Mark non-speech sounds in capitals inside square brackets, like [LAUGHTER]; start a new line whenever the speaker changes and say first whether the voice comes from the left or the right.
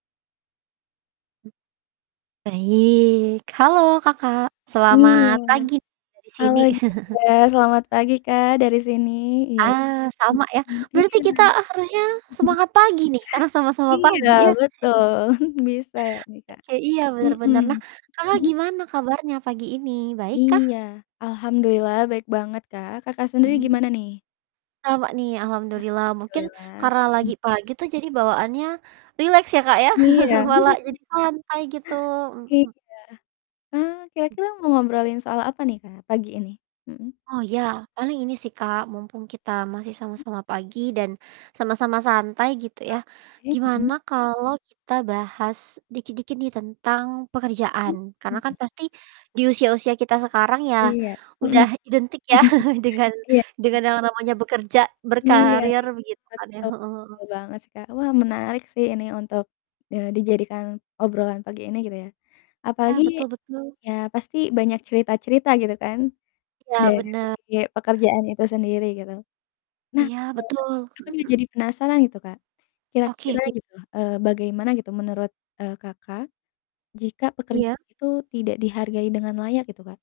right: Hmm. Baik, halo, Kakak,
left: Iya,
right: selamat pagi, dari
left: halo
right: sini. [CHUCKLES]
left: juga, selamat pagi, Kak, dari sini, iya,
right: Ah, sama ya,
left: mhm,
right: berarti
left: iya.
right: kita harusnya
left: [CHUCKLES]
right: semangat pagi nih, karena sama-sama
left: Iya,
right: pagi, ya. [CHUCKLES]
left: betul, [CHUCKLES] bisa, iya, Kak,
right: Oke, iya, bener bener,
left: mhm,
right: nah, Kakak
left: mhm?
right: gimana kabarnya pagi ini, baik kah?
left: Iya, alhamdulillah baik banget, Kak, Kakak sendiri
right: Mmm.
left: gimana nih?
right: Sama nih, alhamdulillah, mungkin
left: Alhamdulillah,
right: karena
left: mhm.
right: lagi pagi tuh, jadi bawaannya rileks ya, Kak, ya,
left: Iya.
right: [LAUGHS] malah jadi
left: [LAUGHS]
right: santai gitu.
left: Iya.
right: Mhm.
left: Ah,
right: Hmm.
left: kira-kira mau ngobrolin soal apa nih, Kak, pagi ini? Mhm?
right: Oh, ya, paling ini sih, Kak, mumpung kita masih
left: Hmm.
right: sama-sama pagi dan sama-sama santai gitu
left: Ah,
right: ya,
left: oke,
right: gimana
left: heeh.
right: kalau kita bahas dikit-dikit nih, tentang
left: Mmm,
right: pekerjaan, karena kan
left: mhm.
right: pasti di usia-usia kita sekarang ya,
left: Iya, mhm.
right: udah identik ya, [CHUCKLES]
left: [LAUGHS]
right: dengan
left: Iya. Mmm.
right: yang namanya bekerja
left: Iya
right: berkarir,
left: sih,
right: begitu kan, ya.
left: betul,
right: Heeh heeh.
left: betul banget sih, Kak. Wah, menarik sih ini untuk, eee, dijadikan obrolan pagi ini, gitu ya,
right: Ya,
left: apalagi
right: betul betul.
left: ya pasti banyak cerita-cerita gitu kan,
right: Ya,
left: dari
right: bena
left: pekerjaan itu sendiri, gitu. Nah,
right: Iya, betul,
left: eee,
right: mhm
left: aku tuh
right: mhm.
left: jadi penasaran, gitu, Kak,
right: Oke,
left: kira-kira
right: kit
left: gitu, eee, bagaimana gitu, menurut, eee, Kakak jika
right: Iya.
left: pekerjaan itu tidak dihargai dengan layak, gitu, Kak?